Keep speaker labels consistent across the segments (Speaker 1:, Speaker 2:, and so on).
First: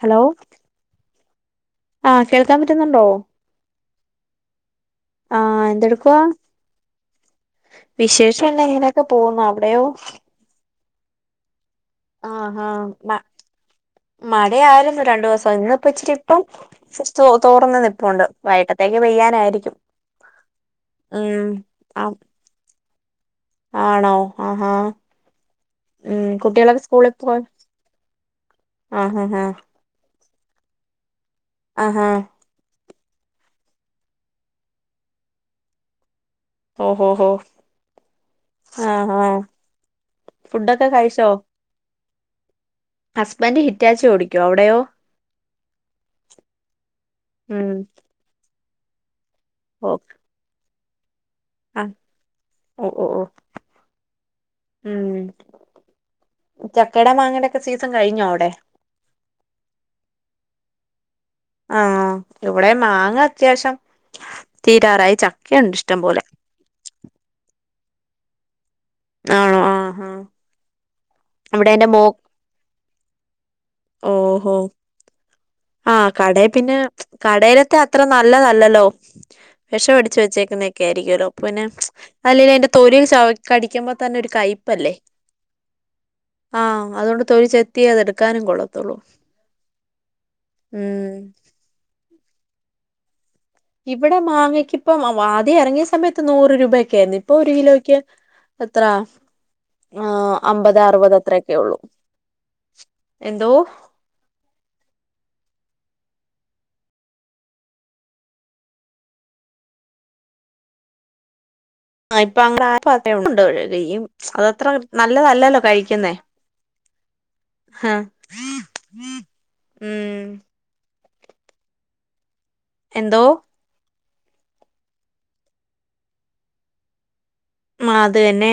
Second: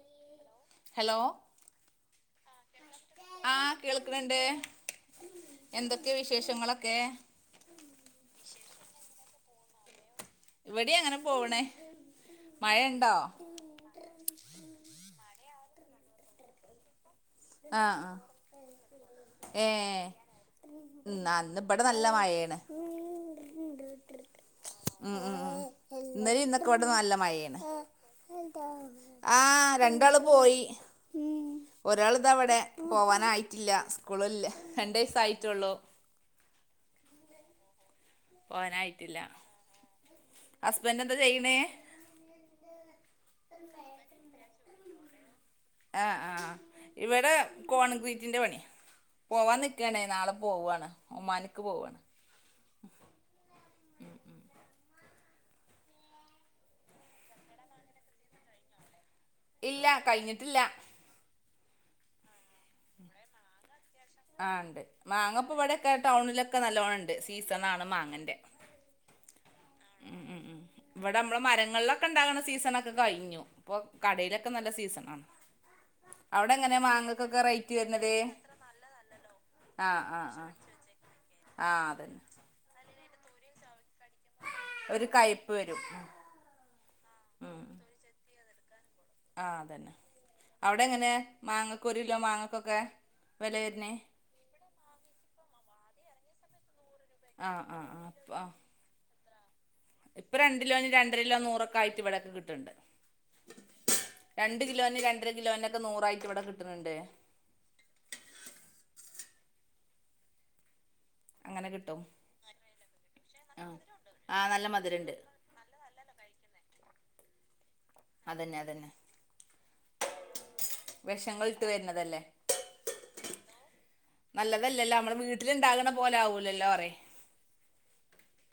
Speaker 1: Hello
Speaker 2: hello
Speaker 1: ആഹ് കേൾക്കാൻ പറ്റുന്നുണ്ടോ
Speaker 2: കേൾക്ക്ണുണ്ട്
Speaker 1: ആഹ് എന്തെടുക്കുവാ വിശേഷം ഇങ്ങനെയൊക്കെ പോകുന്നു അവിടെയോ
Speaker 2: ഇവിടെയങ്ങനെ പോവ്ണ്
Speaker 1: ആഹാ മ മഴയായിരുന്നു രണ്ടുദിവസം ഇന്ന് പ്പ ഇച്ചിരിപ്പം തോർന്ന്
Speaker 2: ആഹ് ആഹ്
Speaker 1: നിപ്പുണ്ട് വൈകട്ടത്തേക്ക് പെയ്യാനായിരിക്കും
Speaker 2: ഉം അന്നാ ഇബടെ നല്ല
Speaker 1: ആഹ്
Speaker 2: മഴയാണ്
Speaker 1: ആണോ ആഹാ
Speaker 2: ഉം ഉം
Speaker 1: ഉം
Speaker 2: ഇന്നലെ ഇന്നൊക്കെ
Speaker 1: കുട്ടികളൊക്കെ
Speaker 2: ഇവിടെ നല്ല
Speaker 1: സ്കൂള്ക്ക് പോ
Speaker 2: മഴയാണ്
Speaker 1: ആ-ഹ-ഹാ
Speaker 2: ആഹ് പോയി ഉം ഒരാളിതാവിടെ പോവാനായിട്ടില്ല സ്കൂളില്ല രണ്ട്വയസ്സായിട്ടുള്ളൂ
Speaker 1: ഓഹോ ഹോ ആഹ്
Speaker 2: പോവാനായിട്ടില്ല
Speaker 1: ആഹ് ഫുഡൊക്കെ
Speaker 2: ഹസ്ബന്റെന്താ ചെയ്യ്ണ്
Speaker 1: ഹസ്ബന്റ് ഹിറ്റാച്ചി ഓടിക്കുവാ അവിടെയോ
Speaker 2: ആ ആ ഇവടെ
Speaker 1: ഉം
Speaker 2: കോൺക്രീറ്റിന്റെ പണിയാ പോവാൻ നിക്ക് ആണേ നാളെ പോവാണ് ഒമാന്ക്ക്
Speaker 1: ആ
Speaker 2: പോവാണ്
Speaker 1: ഓ ഓ ഓ ഉം ചക്കേടെം മാങ്ങേടെയൊക്കെ സീസൺ കഴിഞ്ഞോ അവിടെ
Speaker 2: ഇല്ല കഴിഞ്ഞിട്ടില്ല
Speaker 1: ആ ഇവിടെ മാങ്ങ അത്യാവശ്യം
Speaker 2: ആ ഇണ്ട്
Speaker 1: തീരാറായി
Speaker 2: മാങ്ങ ഇപ്പം
Speaker 1: ചക്കയുണ്ട്
Speaker 2: ഇവിടൊക്കെ
Speaker 1: ഇഷ്ടം പോലെ
Speaker 2: ടൗണിലൊക്കെ നല്ലോണം ഇണ്ട് സീസൺ ആണ് മാങ്ങേന്റെ
Speaker 1: ആണോ ആ ആ
Speaker 2: ഇവിടെ മ്മള് മരങ്ങളിലൊക്കെ ഇണ്ടാകുന്ന സീസണൊക്കെ കഴിഞ്ഞു ഇപ്പൊ കടയിലൊക്കെ നല്ല സീസൺ ആണ്
Speaker 1: ആ കടേ പിന്നെ
Speaker 2: റേറ്റ്
Speaker 1: കടേലത്തെ അത്ര
Speaker 2: വരുന്നത്
Speaker 1: നല്ലതല്ലല്ലോ വെഷം
Speaker 2: ആഹ്
Speaker 1: അടിച്ച്
Speaker 2: ആഹ് ആഹ്
Speaker 1: വെച്ചേക്കു ക്കെ ആയിരിക്കുവല്ലോ അപ്പൊ പിന്നെ
Speaker 2: ആഹ് അതന്നെ
Speaker 1: അല്ലെലും അയിന്റെ തൊലി ചവ കടിക്കുമ്പോ തന്നെ ഒരു കൈപ്പല്ലേ
Speaker 2: ഒരു കയ്പ്പ് വരും
Speaker 1: ആ അതുകൊണ്ട് തൊലി ചെത്തിയേ അതെടുക്കാനും കൊള്ളൂ
Speaker 2: ആ അതന്നെ അവിടെ
Speaker 1: ഉം
Speaker 2: എങ്ങനെയാ മാങ്ങക്ക് ഒരു കിലോ മാങ്ങക്കൊക്കെ വില വരുന്നേ
Speaker 1: ഇവിടെ മാങ്ങക്കിപ്പം ആ ആദ്യം എറങ്ങിയ സമയത്ത് നൂറ് രൂപയ ക്കെ ആരുന്നു ഇപ്പൊ ഒരു
Speaker 2: ആഹ് ആഹ്
Speaker 1: കിലോയ്ക്ക്
Speaker 2: ആഹ് അപ്പ ആഹ്
Speaker 1: എത്രാ
Speaker 2: ഇപ്പൊ രണ്ടിലോനും രണ്ടരിലോ നൂറൊക്കെ
Speaker 1: ഉള്ളൂ
Speaker 2: ആയിട്ട് ഇവിടൊക്കെ കിട്ടണുണ്ട്
Speaker 1: എന്തോ
Speaker 2: രണ്ടു കിലോന് രണ്ടര കിലോന്റെ ക്കെ നൂറായിട്ട് ഇവിടെ കിട്ടുന്നുണ്ട് കിട്ടും
Speaker 1: ആ ഇപ്പം അങ്ങെ
Speaker 2: ആഹ്
Speaker 1: ആണ്ട്ഴുകയും [unintelligible]
Speaker 2: ആഹ്
Speaker 1: അതത്ര
Speaker 2: നല്ല മധുരണ്ട്
Speaker 1: നല്ലതല്ലല്ലോ കഴിക്കുന്നേ ആ
Speaker 2: അതന്നെ അതന്നെ
Speaker 1: ഉം
Speaker 2: വെഷങ്ങളിട്ട് വരുന്നതല്ലേ
Speaker 1: എന്തോ
Speaker 2: നല്ലതല്ലല്ലോ മ്മള് വീട്ടിലിണ്ടാകണ പോലെ ആവൂലല്ലോ പറയ്
Speaker 1: ആ അത് തന്നെ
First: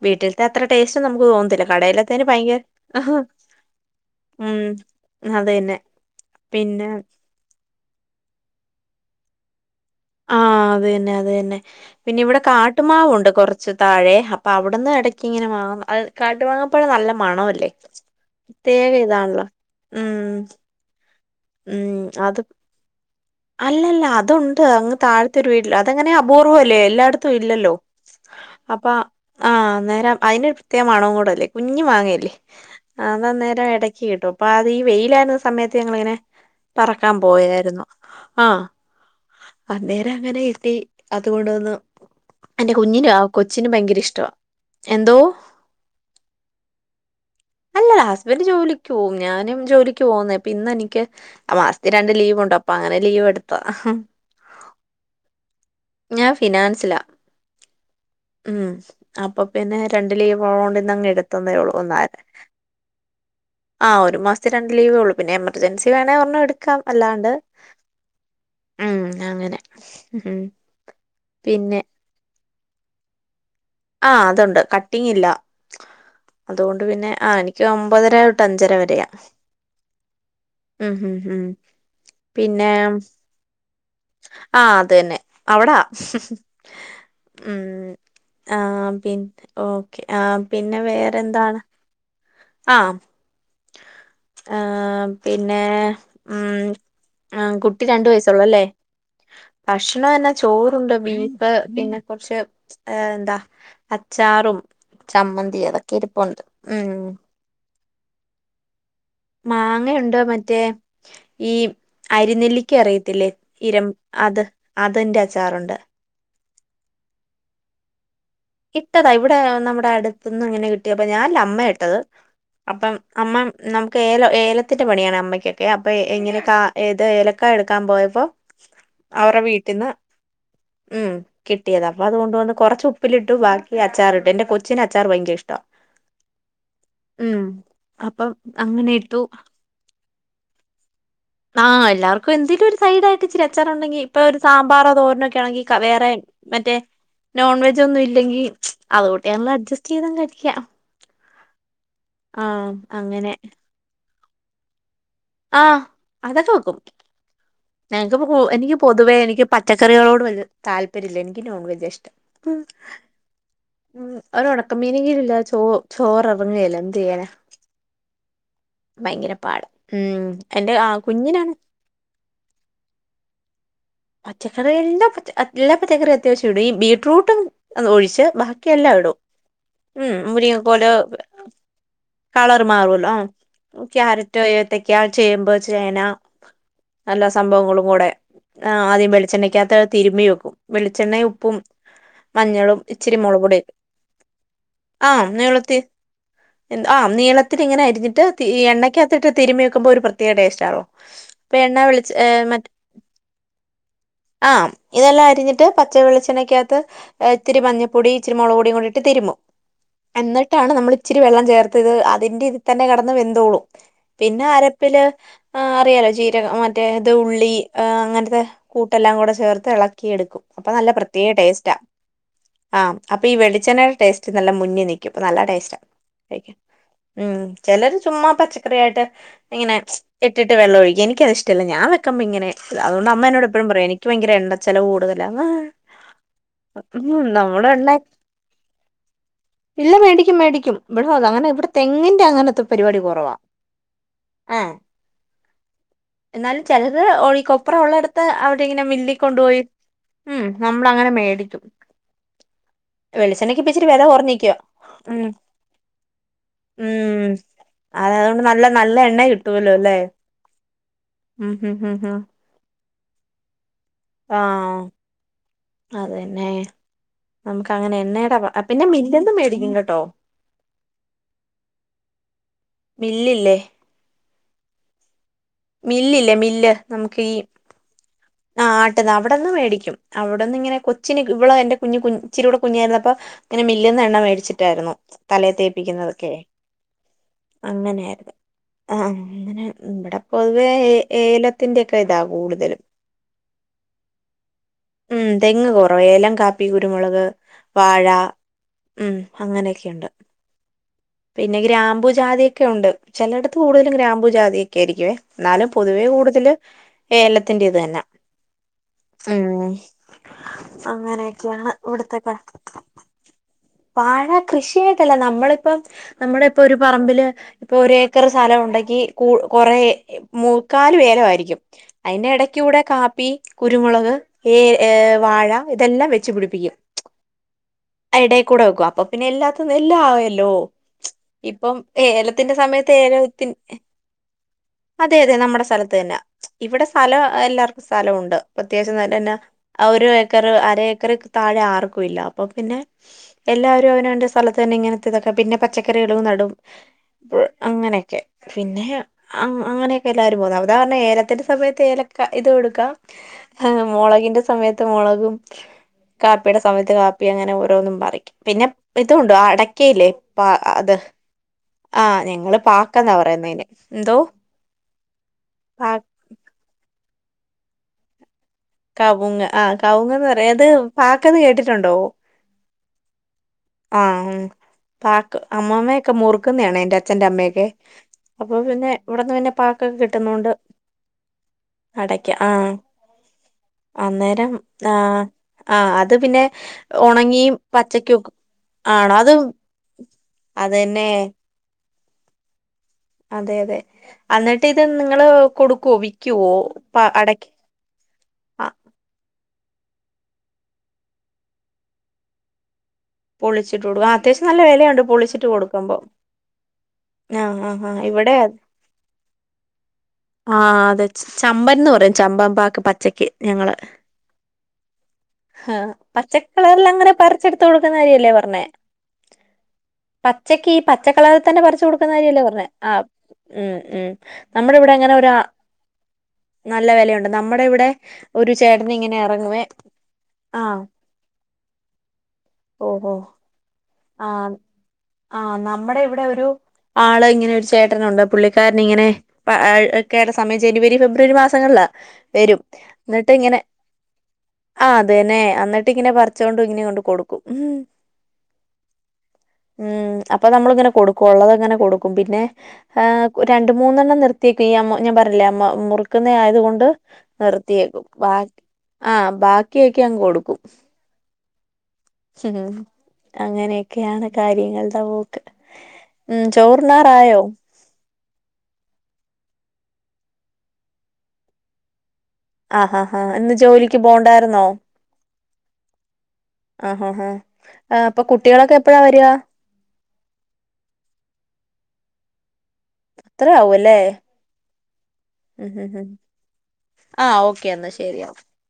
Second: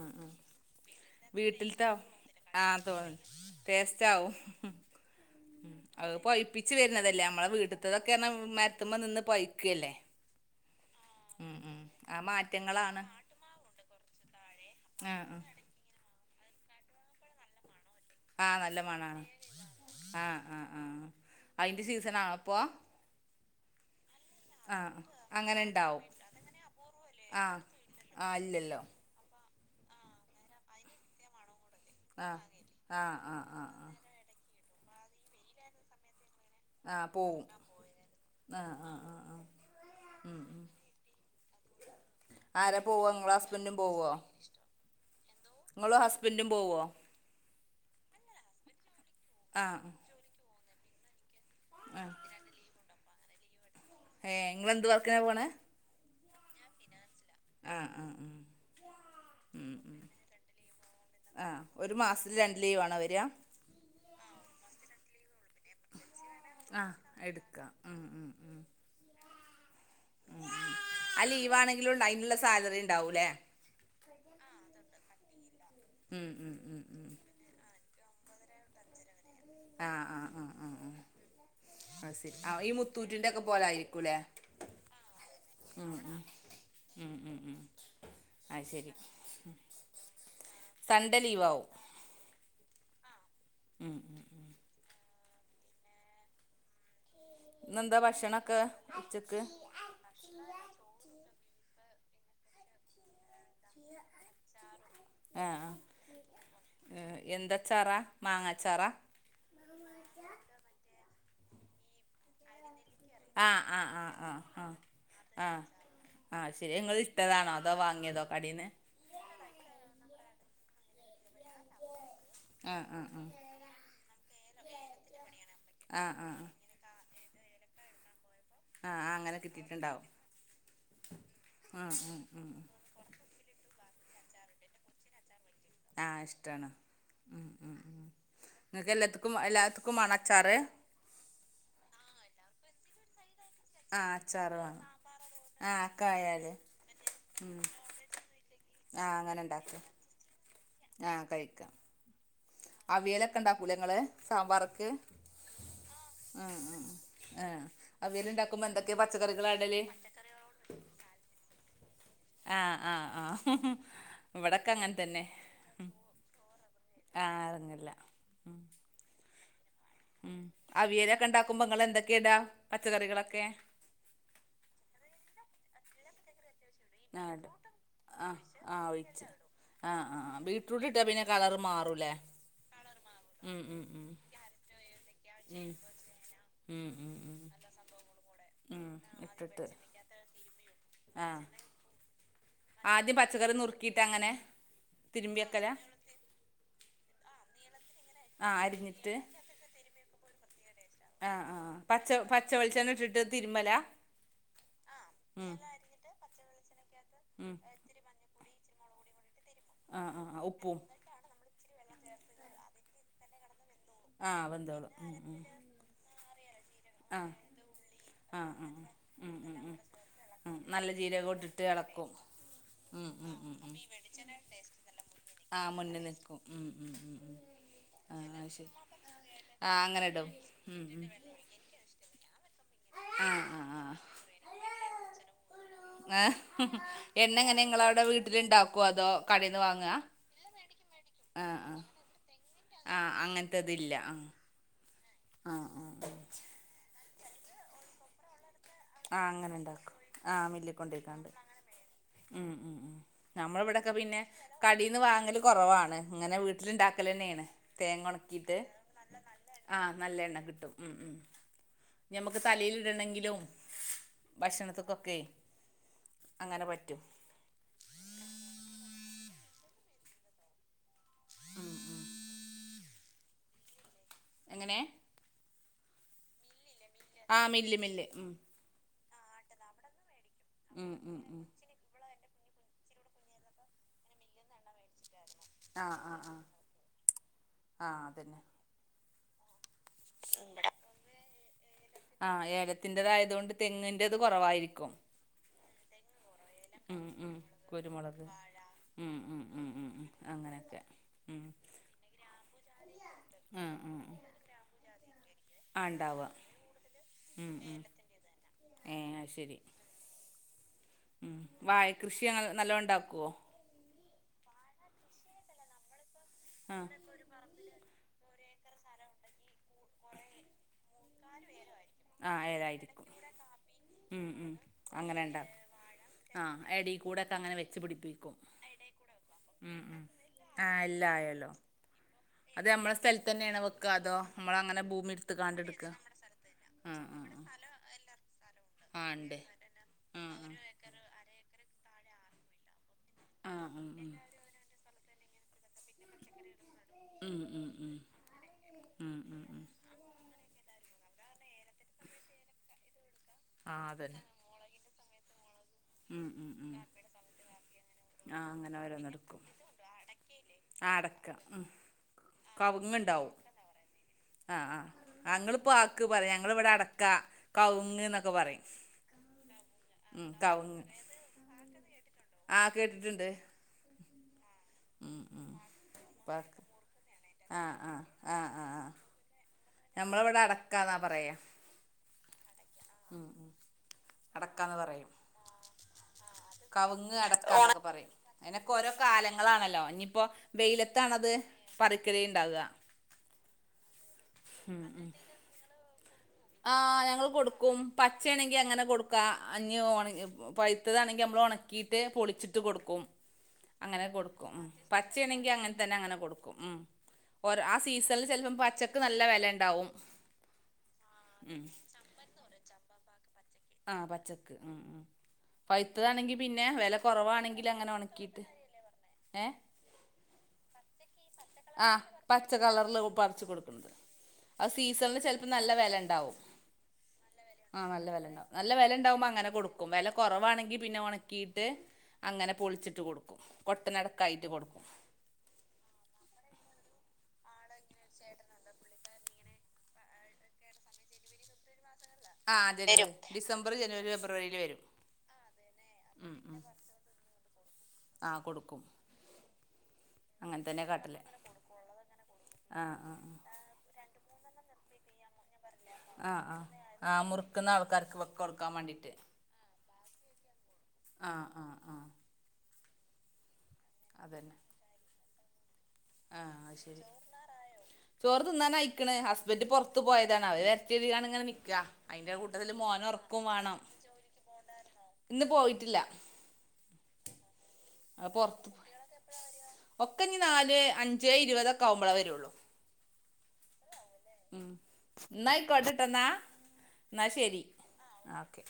Speaker 2: ഉം ഉം
Speaker 1: വീട്ടിലത്തെ അത്ര ടേസ്റ്റ് നമുക്ക് തോന്നത്തില്ല
Speaker 2: വീട്ടിൽത്തെ
Speaker 1: കടയിലത്തേന് ഭയങ്കര
Speaker 2: ആഹ് തോ
Speaker 1: ഉം അത്
Speaker 2: ഉം
Speaker 1: തന്നെ
Speaker 2: അത് പയിപ്പിച്ച്
Speaker 1: പിന്നെ
Speaker 2: വരുന്നതല്ലേ മ്മളെ വീട്ടിത്തെതൊക്കെയാണേൽ മരത്തുമ്മേ നിന്ന് പയ്
Speaker 1: അതുതന്നെ അത് തന്നെ
Speaker 2: ഉം ആ
Speaker 1: പിന്നെ ഇവിടെ
Speaker 2: മാറ്റങ്ങളാണ്
Speaker 1: കാട്ടുമാവൊണ്ട് കൊറച്ച് താഴെയെ അപ്പൊ അവിടുന്ന്
Speaker 2: ആഹ് ആഹ്
Speaker 1: എടക്കിങ്ങനെ മാ ആ അത് കാട്ട് മാങ്ങാപ്പഴം നല്ല മണല്ലേ
Speaker 2: ആ നല്ല മണാണ്
Speaker 1: ഉം
Speaker 2: ആ ആ ആ അയിന്റെ
Speaker 1: ഉം
Speaker 2: സീസണാണോ
Speaker 1: അത്
Speaker 2: ഇപ്പോ
Speaker 1: അല്ലല്ല അതുണ്ട്
Speaker 2: ആ
Speaker 1: അങ്ങ് താഴത്തൊരു
Speaker 2: അങ്ങനെ
Speaker 1: വീട്ടില്
Speaker 2: ഇണ്ടാവും
Speaker 1: അതങ്ങനെ അപൂർവ്വവല്ലേ എല്ലാടത്തും
Speaker 2: ആ
Speaker 1: ഇല്ലല്ലോ
Speaker 2: ആ ഇല്ലല്ലോ
Speaker 1: ആ അന്നേരം അയിനൊരു പ്രത്യേക മണോം കൂടെല്ലേ കുഞ്ഞ്
Speaker 2: ആ
Speaker 1: മാങ്ങയല്ലേ
Speaker 2: ആ ആ ആ
Speaker 1: അതന്നേരം
Speaker 2: ആ
Speaker 1: എടക്കിടും അപ്പം അത് ഈ വെയിലാരുന്ന സമേത്ത് ഞങ്ങളിങ്ങനെ
Speaker 2: ആ
Speaker 1: പെറക്കാൻ
Speaker 2: പോവും
Speaker 1: പോയാരുന്നു ആ അന്നേരങ്ങനെ
Speaker 2: ഉം
Speaker 1: കിട്ടി അതുകൊണ്ടുവന്ന് എന്റെ കുഞ്ഞിന്റെ ആ കൊച്ചിന് ഭയങ്കര ഇഷ്ടവാ എന്തോ
Speaker 2: നിങ്ങളും ഹസ്ബന്റും പോവ്വോ
Speaker 1: അല്ല ഹസ്ബന്റ് ജോലിക്ക് പോവും ഞാനും
Speaker 2: ആ
Speaker 1: ജോലിക്ക് പോവുന്നെയാ അപ്പം ഇന്നെനി ക്ക് ആ മാസത്തി രണ്ട് ലീവ് ഒണ്ട് അപ്പൊ അങ്ങനെ ലീവെടുത്താ
Speaker 2: ഏ നിങ്ങളെന്ത് വർക്കിനാ പോണേ
Speaker 1: ഞാൻ ഫിനാൻസിലാ
Speaker 2: ആ
Speaker 1: ഉം അപ്പൊ പിന്നെ രണ്ട് ലീവൊള്ളോണ്ട് ഇന്നങ്ങ് എടുത്തന്നേ ഒള്ളൂ ഒന്നാമത്തെ
Speaker 2: ണോ വരിയ
Speaker 1: ആ ഒരു മാസത്തി രണ്ട് ലീവേ ഒള്ളു പിന്നെ എമർജൻസി വേണേ ഒരെണ്ണം എടുക്കാം
Speaker 2: ആ
Speaker 1: അല്ലാണ്ട്
Speaker 2: എടുക്കാം ഉം ഉം
Speaker 1: ഉം അങ്ങനെ ഉം
Speaker 2: അയ്
Speaker 1: പിന്നെ
Speaker 2: ലീവാണെങ്കിലും ഉണ്ട് അയിനുള്ള സാലറി ഉണ്ടാവൂല്ലേ
Speaker 1: ആ അതുണ്ട് കട്ടിങ് ഇല്ല
Speaker 2: ഉം ഉം ഉം
Speaker 1: അതുകൊണ്ട്
Speaker 2: ഉം
Speaker 1: പിന്നെ ആ എനിക്ക് ഒമ്പതര തൊട്ട് അഞ്ചര വരെയ
Speaker 2: ആ ആ ആഹ് ആ ആ ശരി ആ ഈ മുത്തൂറ്റിന്റെ ഒക്കെ പോലൊയായിരിക്കും
Speaker 1: ആ അത് തന്നെ അവിടാ
Speaker 2: ഉം
Speaker 1: ഉം ആ
Speaker 2: അത് ശരി
Speaker 1: പിന്നെ ഓക്കെ ആ പിന്നെ
Speaker 2: സൺഡേ
Speaker 1: വേറെന്താണ്
Speaker 2: ലീവാവും
Speaker 1: ആ
Speaker 2: ഉം ഉം
Speaker 1: ആ പിന്നെ ഉം ആ കുട്ടി
Speaker 2: ഇന്നെന്താ
Speaker 1: രണ്ടു
Speaker 2: ഭക്ഷണമൊക്കെ
Speaker 1: വയസ്സള്ളോല്ലേ
Speaker 2: ഉച്ചക്ക്
Speaker 1: ഭക്ഷണം എന്ന ചോറുണ്ട് ബീഫ് പിന്നെ കുറച്ച് എന്താ അച്ചാറും
Speaker 2: ആ
Speaker 1: ചമ്മന്തി അതൊക്കെ ഇരിപ്പുണ്ട് ഉം
Speaker 2: അച്ചാറാ മാങ്ങച്ചാറാ
Speaker 1: മാങ്ങയുണ്ട് മറ്റേ ഈ അരിനെല്ലി ക്ക അറിയത്തില്ലേ
Speaker 2: ആ ആ
Speaker 1: ഇരം
Speaker 2: ആ ആ
Speaker 1: അത്
Speaker 2: ആ
Speaker 1: അതിന്റെ
Speaker 2: ആ
Speaker 1: അച്ചാറുണ്ട്
Speaker 2: ആ ശരി നിങ്ങൾ ഇഷ്ടതാണോ അതോ വാങ്ങിയതോ കടീന്ന്
Speaker 1: ഇട്ടതാ ഇവിടെ നമ്മുടെ അടുത്തന്ന് ഇങ്ങനെ കിട്ടിയപ്പൊ ഞാനല്ല അമ്മയാ ഇട്ടത്
Speaker 2: ആ
Speaker 1: അപ്പം
Speaker 2: ആ ആ
Speaker 1: അമ്മ നമുക്ക് ഏല ഏലത്തിന്റെ പണിയാണ് അമ്മയ്ക്കൊക്കെ അപ്പൊ
Speaker 2: ആ ആ ആ
Speaker 1: എങ്ങനെക്ക ഏത് ഏല ക്ക എടുക്കാൻ പോയപ്പോ
Speaker 2: ആ അങ്ങനെ
Speaker 1: അവരെ വീട്ടിന്ന്
Speaker 2: കിട്ടിയിട്ടുണ്ടാവും
Speaker 1: ഉം കിട്ടിയത
Speaker 2: ഉം
Speaker 1: അപ്പൊ
Speaker 2: ഉം ഉം
Speaker 1: അതുകൊണ്ടുവന്ന് കൊറച്ച് ഉപ്പ് ബാക്കി അച്ചാറിട്ട് എന്റെ കൊച്ചിന് അച്ചാർ ഭയങ്കര ഇഷ്ട
Speaker 2: ആ ഇഷ്ടാണ്
Speaker 1: ഉം അപ്പൊ അങ്ങനെയിട്ടു
Speaker 2: എല്ലാത്തിക്കും എല്ലാത്തിക്കും വേണം അച്ചാറ്
Speaker 1: ആ എല്ലാവർക്കും എന്തെലും ഒരു സൈഡ്‌ ആയിട്ട് ഇച്ചിരി അച്ചാറുണ്ടെങ്കിൽ
Speaker 2: ആഹ്
Speaker 1: ഇപ്പൊ ഒരു
Speaker 2: അച്ചാറ് വാങ്ങും
Speaker 1: സാമ്പാറോ തോരനൊക്കെ ആണെങ്കിൽ
Speaker 2: ആഹ്
Speaker 1: വേറെ
Speaker 2: കായാല്
Speaker 1: മറ്റേ
Speaker 2: ഉം
Speaker 1: നോൺവെജ് ഒന്നും ഇല്ലെങ്കി അതുകൂട്ടി അഡ്ജസ്റ്റ് ചെയ്ത് കഴിക്ക
Speaker 2: ആ കഴിക്കാം
Speaker 1: അങ്ങനെ
Speaker 2: അവിയലൊക്കെണ്ടാക്കൂലേ നിങ്ങള് സാമ്പാർക്ക്
Speaker 1: ആ അതൊക്കെ വെക്കും
Speaker 2: ആഹ് അവിയല്
Speaker 1: ഞങ്ങക്കിപ്പോ
Speaker 2: ഇണ്ടാക്കുമ്പോ
Speaker 1: എനിക്ക്
Speaker 2: എന്തൊക്കെ
Speaker 1: പൊതുവേ എനിക്ക്
Speaker 2: പച്ചക്കറികളാ ഇടല്
Speaker 1: പച്ചക്കറികളോട് താല്പര്യല്ല എനിക്ക് നോൺ വെജ് ഇഷ്ടം
Speaker 2: ആഹ് ആഹ് ആഹ്
Speaker 1: ഉം ഒരു
Speaker 2: ഇവിടൊക്കെ
Speaker 1: ഒണക്ക
Speaker 2: അങ്ങനെ
Speaker 1: മീനെങ്കിലും
Speaker 2: തന്നെ
Speaker 1: ഇല്ല ചോർ ഏറങ്ങേല എന്തെയ്യാനാ
Speaker 2: ആഹ് എറങ്ങില്ല
Speaker 1: ഭയങ്കര പാട
Speaker 2: ഉം അവിയലൊക്കെ ഇണ്ടാക്കുമ്പോ നിങ്ങൾ എന്തൊക്കെയ ഇടാ പച്ചക്കറികളൊക്കെ
Speaker 1: പച്ചക്കറി എല്ലാ എല്ലാ പച്ചക്കറി അത്യാവശ്യം ടും ഈ
Speaker 2: ആഹ്
Speaker 1: ബീട്റൂട്ടും
Speaker 2: ഇടും
Speaker 1: ഒഴിച്ച്
Speaker 2: ആഹ് ആഹ്
Speaker 1: ബാക്കിയെല്ലാം ഇടും
Speaker 2: ഒഴിച്ച് ആഹ്
Speaker 1: ഉം
Speaker 2: ആഹ്
Speaker 1: മുരിങ്ങ
Speaker 2: ബീറ്റ്റൂട്ട്
Speaker 1: കോല്
Speaker 2: ഇട്ടാ പിന്നെ കളറ് മാറൂലേ
Speaker 1: കളർ മാറൂല്ലോ
Speaker 2: ഉം ഉം ഉം
Speaker 1: ക്യാരറ്റ് ഏത്തക്ക ചേമ്പ് ചേന
Speaker 2: ഉം ഉം
Speaker 1: എല്ലാ
Speaker 2: ഉം
Speaker 1: സംഭവങ്ങളും കൂടെ ആ
Speaker 2: ഉം
Speaker 1: ആദ്യം
Speaker 2: ഇട്ടിട്ട്
Speaker 1: വെളിച്ചെണ്ണയ്ക്കകത്ത് തിരുമ്പി വെക്കും വെളിച്ചെണ്ണ
Speaker 2: ആഹ്
Speaker 1: ഉപ്പും മഞ്ഞളും
Speaker 2: ആദ്യം
Speaker 1: ഇച്ചിരി
Speaker 2: പച്ചക്കറി
Speaker 1: മുളക്പൊടി
Speaker 2: നുറുക്കിയിട്ട് അങ്ങനെ
Speaker 1: ആ
Speaker 2: തിരുമ്പി വെക്കലാ
Speaker 1: നീളത്തി ആ നീളത്തി ത്തിരി ഇങ്ങനെ അരിഞ്ഞട്ട്
Speaker 2: ആഹ്
Speaker 1: ഈ
Speaker 2: അരിഞ്ഞിട്ട്
Speaker 1: എണ്ണക്കകത്തിട്ട് തിരുമ്മി വെക്കുമ്പോ ഒരു പ്രത്യേക ടേസ്റ്റ് ആണല്ലോ
Speaker 2: ആ ആ പച്ച പച്ച വെളിച്ചണ്ണ ഇട്ടിട്ട് തിരുമി
Speaker 1: ആ ഇതെല്ലാം അരിഞ്ഞിട്ട് പച്ച വെളിച്ചെണ്ണക്ക
Speaker 2: ഉം
Speaker 1: ഇത്തിരി മഞ്ഞപ്പൊടി ഇച്ചിരി മുളക് പൊടിയും കൊണ്ടിട്ട് തിരുമും
Speaker 2: ആഹ് ആഹ്
Speaker 1: എന്നിട്ടാണ്
Speaker 2: ഉപ്പും
Speaker 1: നമ്മള് ഇച്ചിരി വെള്ളം ചേർത്ത് അതിന്റെ ഇതി തന്നെ കിടന്ന് വെന്തോളും പിന്നെ
Speaker 2: ആഹ് വെന്തോളും
Speaker 1: അരപ്പില്
Speaker 2: ഉം ഉം
Speaker 1: അറിയാലോ മറ്റേ ഇത്
Speaker 2: ആഹ്
Speaker 1: ഉള്ളി അങ്ങനത്തെ
Speaker 2: ആഹ് ആഹ്
Speaker 1: കൂട്ടെല്ലാം കൂടെ
Speaker 2: ഉം ഉം
Speaker 1: ചേർത്ത്
Speaker 2: ഉം
Speaker 1: ഇളക്കി എടുക്കും
Speaker 2: ഉം
Speaker 1: അപ്പൊ നല്ല പ്രത്യേക
Speaker 2: ജീരകം ഇട്ടിട്ട്
Speaker 1: ടേസ്റ്റാ
Speaker 2: എളക്കും
Speaker 1: ആ
Speaker 2: ഉം
Speaker 1: അപ്പൊ ഈ
Speaker 2: ഉം ഉം ഉം
Speaker 1: വെളിച്ചെണ്ണയുടെ ടേസ്റ്റ് നല്ല മുന്നി നിക്കും അപ്പ നല്ല
Speaker 2: ആഹ്
Speaker 1: ടേസ്റ്റ്
Speaker 2: മുന്നേ നിൽക്കും ഉം
Speaker 1: ഉം ചിലര്
Speaker 2: ആഹ്
Speaker 1: ചുമ്മാ
Speaker 2: അത് ശരി
Speaker 1: പച്ചക്കറിയായിട്ട് ഇങ്ങനെ
Speaker 2: ആഹ് അങ്ങനെ ഇടും
Speaker 1: ഇട്ടിട്ട് വെള്ളം
Speaker 2: ഉം
Speaker 1: ഒഴിക്കും
Speaker 2: ഉം
Speaker 1: എനിക്കത് ഇഷ്ടല്ല ഞാൻ ഇങ്ങനെ അതുകൊണ്ട് അമ്മ
Speaker 2: ആഹ്
Speaker 1: എന്നോട് എപ്പഴും
Speaker 2: ആഹ്
Speaker 1: പറയും എനിക്ക് ഭയങ്കര എണ്ണ ചെലവ് കൂടുതലാന്ന്
Speaker 2: ആ എണ്ണ എങ്ങനെ
Speaker 1: ഉണ്ടാ
Speaker 2: ഇങ്ങളവിടെ വീട്ടില് ഇണ്ടാക്കോ അതോ കടയിൽന്ന് വാങ്ങ
Speaker 1: ഇല്ല മേടിക്കും മേടിക്കും ഇവിടെ [unintelligible] അങ്ങനെ ഇടെ തെങ്ങിന്റെ അങ്ങനത്തെ പരിപാടി
Speaker 2: ആഹ്
Speaker 1: കുറവാ
Speaker 2: അങ്ങനത്തെതില്ല
Speaker 1: ആഹ്
Speaker 2: ആഹ് ആഹ് ആഹ്
Speaker 1: എന്നാലും ച അത് ഓ ക്കൊപ്പ്രം ഉള്ള അടുത്ത് അ എങ്ങനെ മില്ലിക്
Speaker 2: ആഹ് അങ്ങനെ
Speaker 1: കൊണ്ടുപോയി
Speaker 2: ഉണ്ടാക്കും
Speaker 1: ഉം
Speaker 2: ആഹ് മില്ലിൽ
Speaker 1: നമ്മളങ്ങനെ
Speaker 2: കൊണ്ടോയ്ക്കാണ്ട്
Speaker 1: മേടിക്കും.
Speaker 2: ഉം ഉം ഉ നമ്മള
Speaker 1: വെളിച്ചെണ്ണക്ക് ഇപ്പ ഇച്ചിരി
Speaker 2: ഇവിടെൊക്കെ
Speaker 1: വെല
Speaker 2: പിന്നെ
Speaker 1: കൊറഞ്ഞിക്കുവാ
Speaker 2: കടീന്ന്
Speaker 1: ഉം
Speaker 2: വാങ്ങല് കുറവാണ് ഇങ്ങനെ വീട്ട് ൽണ്ടാക്കല്
Speaker 1: ഉം
Speaker 2: [unintelligible]
Speaker 1: അത് അതുകൊണ്ട്
Speaker 2: ഉണക്കിട്ട്
Speaker 1: നല്ല നല്ല എണ്ണ കിട്ടുവല്ലോ
Speaker 2: ആ
Speaker 1: അല്ലേ
Speaker 2: നല്ല എണ്ണ കിട്ടും ഉം ഉം
Speaker 1: ഉം ഹം ഹം ഹ
Speaker 2: [unintelligible] ങ്കിലും ഭക്ഷണത്ത് ക്കൊക്കെ
Speaker 1: അതന്നെ നമുക്ക് അങ്ങനെ എണ്ണേടെ [inaudible] പിന്നെ പിന്നെന്തും മേടിക്കും കേട്ടോ മില്ലില്ലേ
Speaker 2: എങ്ങനെ
Speaker 1: മില്ലില്ലെ മില്ല്
Speaker 2: ആഹ് മില്ല് മില്ല്
Speaker 1: അവടെന്ന് മേടിക്കും അവടന്ന് ഇങ്ങനെ
Speaker 2: ഉം ഉം
Speaker 1: കൊച്ചിന്
Speaker 2: ഉം
Speaker 1: ഇവളോ എന്റെ കുഞ്ഞി കു ഇച്ചിരി കൂടെ കുഞ്ഞായിരിന്നപ്പോ ഇങ്ങനെ മില്ല്ന്ന് എണ്ണ മേടിച്ചിട്ടായിരുന്നു തല
Speaker 2: ആഹ് ആഹ്
Speaker 1: തേപ്പിക്കുന്നതൊക്കെ
Speaker 2: ആഹ് ആഹ്
Speaker 1: അങ്ങനെയായിരുന്നു
Speaker 2: അതന്നെ
Speaker 1: ആ അങ്ങനെ ഇവി പൊതുവേ ഏ ഏലത്തിന്റെക്കെ ഇതാ
Speaker 2: ആ
Speaker 1: കൂടുതലും
Speaker 2: ഏലത്തിന്റേതായതുകൊണ്ട് തെങ്ങിന്റേത് കുറവായിരിക്കും
Speaker 1: ഉം തെങ്ങ് കുറവ ഏലം കാപ്പി
Speaker 2: ഉം
Speaker 1: കുരുമുളക്
Speaker 2: ഉം
Speaker 1: വാഴ
Speaker 2: കുരുമുളക്
Speaker 1: ഉം
Speaker 2: ഉം ഉം ഉം
Speaker 1: അങ്ങനെയൊക്കെയുണ്ട്
Speaker 2: അങ്ങനെയൊക്കെ ഉം
Speaker 1: പിന്നെ ഗ്രാമ്പൂ ജാതിയൊക്കെ ഉണ്ട് ചിലടത്ത്
Speaker 2: ഉം
Speaker 1: കൂടു കൂടുതലും
Speaker 2: ഉം
Speaker 1: ഗ്രാമ്പു ജാതിയക്കെ ആയിരിക്കുവേ എന്നാലും
Speaker 2: ആ
Speaker 1: പൊതുവേ
Speaker 2: ഉണ്ടാവുക
Speaker 1: കൂടുതൽ കേ
Speaker 2: ഉം
Speaker 1: ഏലത്തിന്റെത്
Speaker 2: ഉം
Speaker 1: തന്ന്യാ.
Speaker 2: ഏ അത് ശരി
Speaker 1: [unintelligible]
Speaker 2: ഉം
Speaker 1: അങ്ങനെയൊക്കെയാണ്
Speaker 2: വാഴ
Speaker 1: ഇവിടത്തെ
Speaker 2: കൃഷി
Speaker 1: [inaudible]
Speaker 2: നല്ലോണം ഉണ്ടാക്കുവോ
Speaker 1: കൃഷിയായിട്ടല്ല നമ്മളിപ്പ നമ്മള ഇപ്പൊ ഒരു
Speaker 2: ആ
Speaker 1: പറമ്പില് ഇപ്പൊ ഒരു ഏക്കർ സ്ഥലം ഉണ്ടെങ്കി കു കൊറ മുക്കാൽ വേലവായിരിക്കും. അതിന്റെ
Speaker 2: ആ
Speaker 1: ഇടയ്ക്ക കൂടെ
Speaker 2: ഏലായിരിക്കും
Speaker 1: കാപ്പി കുരുമുളക്
Speaker 2: ഉം ഉം
Speaker 1: ഏ ഏ വാഴ ഇതെല്ലാം വെച്ചു പിടിപ്പിക്കും.
Speaker 2: എടി കൂടെക്കെ അങ്ങനെ വെച്ച് പിടിപ്പിക്കും
Speaker 1: എടേ കൂടെ വെക്കും അപ്പൊ പിന്നെ
Speaker 2: ഉ
Speaker 1: എല്ലാത്തിന്നും
Speaker 2: ഉ
Speaker 1: എല്ലാം ആയല്ലോ
Speaker 2: ആ എല്ല ആയല്ലോ.
Speaker 1: ഇപ്പം ഏലത്തിന്റെ
Speaker 2: അതെ നമ്മെ
Speaker 1: സമയത്ത്
Speaker 2: സ്ഥലത്ത്
Speaker 1: ഏലത്തി
Speaker 2: തന്നെയാണ് വെക്കാ അതോ നമ്മള അങ്ങനെ
Speaker 1: അതെ അതെ നമ്മുടെ സ്ഥലത്ത് തന്നെ ഇവിടെ
Speaker 2: ആഹ്
Speaker 1: സ്ഥല
Speaker 2: ആഹ്
Speaker 1: എല്ലാവർക്കും സ്ഥലമുണ്ട്. അത്യാവശ്യം
Speaker 2: ആഹ് ആഹ്
Speaker 1: നല്ലന്ന
Speaker 2: ഇണ്ട്
Speaker 1: ഒരു
Speaker 2: ആഹ്
Speaker 1: ഏക്കർ
Speaker 2: ആഹ്
Speaker 1: അര ഏക്കർ താഴെ ആർക്കും ഇല്ല അപ്പൊ പിന്നെ [inaudible]
Speaker 2: ആഹ് ഉം
Speaker 1: എല്ലാവരും
Speaker 2: ഉം
Speaker 1: അവനവന്റെ സ്ഥലത്ത് തന്നെ ഇങ്ങനത്തെ തൊക്കെ പിന്നെ പച്ചക്കറികളും നടും.
Speaker 2: ഉം ഉം
Speaker 1: അങ്ങനെയൊക്കെ പിന്നെ
Speaker 2: ഉം ഉം ഉം
Speaker 1: [inaudible] അങ്ങനെയൊക്കെ എല്ലാവും പോവുന്നു [unintelligible] ഏലത്തിന്റെ സയത്ത് ഏലക്കെ ഇതുമെടുകാം ആ
Speaker 2: ആഹ് അതന്നെ
Speaker 1: മുളകിന്റെ
Speaker 2: ഒരു
Speaker 1: സമയത്ത് മുളകും
Speaker 2: ഉം ഉം
Speaker 1: കാപ്പിയുടെ
Speaker 2: ഉം
Speaker 1: സമയത്ത് കാപ്പി അങ്ങനെ ഓരോന്നും പറിക്കും.
Speaker 2: ആഹ്
Speaker 1: പിന്നെ
Speaker 2: അങ്ങനെ
Speaker 1: ഇതൂണ്ട് അടക്കയില്ലേ പ
Speaker 2: ആ അടക്ക ഉം
Speaker 1: ആഹ ഞങ്ങള് പാക്കെന്നാ പറയുന്ന തിന് എന്തോ
Speaker 2: ഞങ്ങൾ
Speaker 1: പാ
Speaker 2: പാക്ക് പറ [unintelligible] ഞങ്ങളിവടെ അടക്കാ കവങ്ങ് ന്നൊക്കെ പറയും.
Speaker 1: കവുങ്ങ് ആ കവുങ്ങ് എന്ന്
Speaker 2: ഉം
Speaker 1: പറയാ അത്
Speaker 2: കവുങ്ങ്
Speaker 1: പാക്കന്ന് കേട്ടിട്ടുണ്ടോ?
Speaker 2: ആഹ് കേട്ടിട്ടുണ്ട്.
Speaker 1: ആഹ്
Speaker 2: ഉം
Speaker 1: പാക്ക്
Speaker 2: ഉം
Speaker 1: അമ്മമ്മയൊക്കെ
Speaker 2: പാക്ക്
Speaker 1: മുറുക്കുന്ന ആണ് എന്റെ അച്ഛന്റെ അമ്മയൊക്കെ
Speaker 2: ആഹ് ആഹ് ആഹ്
Speaker 1: അപ്പൊ
Speaker 2: ആഹ് ആഹ്
Speaker 1: പിന്നെ ഇവിടന്ന് പിന്നെ പാക്കൊക്കെ
Speaker 2: ഞമ്മളിവിടെ
Speaker 1: കിട്ടുന്നുണ്ട്
Speaker 2: അടക്കാന്നാ
Speaker 1: ആഹ്
Speaker 2: ഉം ഉം
Speaker 1: അന്നേരം ആ ആ അത് പിന്നെ
Speaker 2: കവുങ്ങ്
Speaker 1: ഉണങ്ങിയും
Speaker 2: അടക്കാന്നൊക്കെ പറയും
Speaker 1: പച്ചക്കൊക്കും
Speaker 2: അതിനൊക്കെ ഓരോ കാലങ്ങളാണല്ലോ ഇനിയിപ്പോ
Speaker 1: അതന്നെ
Speaker 2: വെയിലത്താണത് പറിക്കല് ഇണ്ടാക
Speaker 1: അതെ അതെ അന്നിട്ട് ഇത് നിങ്ങള് കൊടുക്കോ വി
Speaker 2: ആഹ് ഞങ്ങള് കൊടുക്കും പച്ചയാണെങ്കി
Speaker 1: ആഹ്
Speaker 2: അങ്ങനെ കൊടുക്കാ അഞ്ഞ് ഉണങ്ങി പഴ്‌ത്തതാണെങ്കിൽ നമ്മൾ ഉണക്കിയിട്ട് പൊളിച്ചിട്ട് കൊടുക്കും.
Speaker 1: പൊളിച്ചിട്ട്
Speaker 2: അങ്ങനെ
Speaker 1: ആ, അത്യാവശ്യം
Speaker 2: കൊടുക്കും.
Speaker 1: നല്ല വെലയുണ്ട് പൊളിച്ചിട്ട്
Speaker 2: പച്ചയാണെങ്കി അങ്ങനെ തന്നെ
Speaker 1: കൊടുക്കുമ്പോ
Speaker 2: അങ്ങനെ കൊടുക്കും. ഉം. ഒ
Speaker 1: ആഹ്
Speaker 2: ആ
Speaker 1: ആഹ് ആഹ്
Speaker 2: സീസണില്
Speaker 1: ഇവിടെ
Speaker 2: ചിലപ്പം പച്ചക്ക് നല്ല വില ഉണ്ടാവും.
Speaker 1: ആഹ് അതെ ചമ്പൻന്ന് പറയും ചമ്പൻ പാക്ക് പച്ചക്ക
Speaker 2: ആ പച്ചക്ക് ആ ആ
Speaker 1: ആ പച്ചക്കളറിലങ്ങനെ പറിച്ചെടുത്തുകൊടുക്കുന്ന കാര്യല്ലേ പറഞ്ഞേ?
Speaker 2: ഏ?
Speaker 1: പച്ചക്ക് ഈ പച്ചക്കളറി തന്നെ പറി
Speaker 2: ആ പച്ച കളറില് പറിച്ചു കൊടുക്കുന്നത്.
Speaker 1: ഉം
Speaker 2: അത്
Speaker 1: നമ്മുടെ ഇവിടെ അങ്ങനെ
Speaker 2: സീസണില്
Speaker 1: ഒരു
Speaker 2: ചിലപ്പോ നല്ല വില ഉണ്ടാവും.
Speaker 1: നല്ല വിലയുണ്ട് നമ്മുടെ ഇവിടെ ഒരു
Speaker 2: നല്ല വില
Speaker 1: ചേട്ടന് ഇങ്ങനെ
Speaker 2: ഉണ്ടാകുമ്പോൾ അങ്ങനെ
Speaker 1: ഇറങ്ങുവേ
Speaker 2: കൊടുക്കും. വില കുറവാണെങ്കിൽ
Speaker 1: ആഹ്
Speaker 2: പിന്നെ ഉണക്കിയിട്ട് അങ്ങനെ പൊളിച്ചിട്ട് കൊടുക്കും.
Speaker 1: ആ
Speaker 2: കൊട്ടനടക്കായിട്ട് കൊടുക്കും
Speaker 1: ആ നമ്മുടെ ഇവിടെ ഒരു ആള് ഇങ്ങനെ ഒരു ചേട്ടനുണ്ട്. പുള്ളിക്കാരന് ഇങ്ങനെ കേട്ട സമയം ജനുവരി ഫെബ്രുവരി മാസങ്ങളിലാ.
Speaker 2: ആ
Speaker 1: വരും.
Speaker 2: ജനുവരി
Speaker 1: എന്നിട്ട് ഇങ്ങനെ
Speaker 2: ഡിസംബർ ജനുവരി ഫെബ്രുവരിയില് വരും
Speaker 1: ആ അതന്നെ എന്നിട്ട് ഇങ്ങനെ
Speaker 2: ഉം ഉം
Speaker 1: പറച്ചൊണ്ടും ഇങ്ങനെ കൊടുക്കും. ഉം.
Speaker 2: ആ കൊടുക്കും.
Speaker 1: ഉം. അപ്പൊ
Speaker 2: അങ്ങനെ
Speaker 1: നമ്മള
Speaker 2: തന്നെ
Speaker 1: ഇങ്ങനെ
Speaker 2: കാട്ടല്
Speaker 1: കൊടുക്കും. ഉള്ളത് ഇങ്ങനെ കൊടുക്കും. പിന്നെ
Speaker 2: ആ ആ
Speaker 1: രണ്ടു മൂന്നെണ്ണം നിർത്തിയേക്ക അമ്മ ഞാൻ പറഞ്ഞില്ലേ അമ്മ
Speaker 2: ആ ആ
Speaker 1: മുറുക്കുന്ന
Speaker 2: ആ
Speaker 1: ആയതുകൊണ്ട്
Speaker 2: ആ മുറുക്കുന്ന
Speaker 1: നിർത്തിയേക്കും.
Speaker 2: ആൾക്കാർക്ക് വെക്ക കൊടുക്കാൻ വേണ്ടിട്ട്
Speaker 1: ആ ബാക്കിയെക്കെ അങ്ങ് കൊടുക്കും.
Speaker 2: ആ ആ ആ
Speaker 1: ഉം അങ്ങനെയൊക്കെയാണ്
Speaker 2: അതന്നെ
Speaker 1: കാര്യങ്ങളുടെ പോക്ക്.
Speaker 2: ആ
Speaker 1: ഉം.
Speaker 2: അത് ശരി
Speaker 1: ചോറുണ്ണാറായോ?
Speaker 2: ചോറ് തിന്നാൻ അയിക്കണ്. ഹസ്ബന്റ് പുറത്ത് പോയതാണ് അവര് വരറ്റേന്ന് ഞാൻ ഇങ്ങനെ നിക്കുക. അയിന്റെ കൂട്ടത്തിൽ
Speaker 1: ആഹ്
Speaker 2: മോനേ
Speaker 1: ആഹ്
Speaker 2: ഉറക്കവും
Speaker 1: ഇന്ന്
Speaker 2: വേണം.
Speaker 1: ജോലിക്ക് പോണ്ടായിരുന്നോ
Speaker 2: ഇന്ന് പോയിട്ടില്ല.
Speaker 1: ആ ഹാ ഹാ ഹ അപ്പൊ കുട്ടികളൊക്കെ എപ്പഴാ വരിക?
Speaker 2: ഒക്ക ഇങ്ങ് നാല് അഞ്ച് ഇരുപതൊക്കെ ആവുമ്പോഴേ വരു ള്ളൂ.
Speaker 1: അത്ര ആവും അല്ലേ?
Speaker 2: എന്നാ
Speaker 1: ഉം ഉം ഉം
Speaker 2: ഇക്കോട്ടിട്ടന്നാ എന്നാ
Speaker 1: ആഹ്
Speaker 2: ശരി
Speaker 1: ഓക്കെ എന്നാ ശരി
Speaker 2: ഓക്കെ.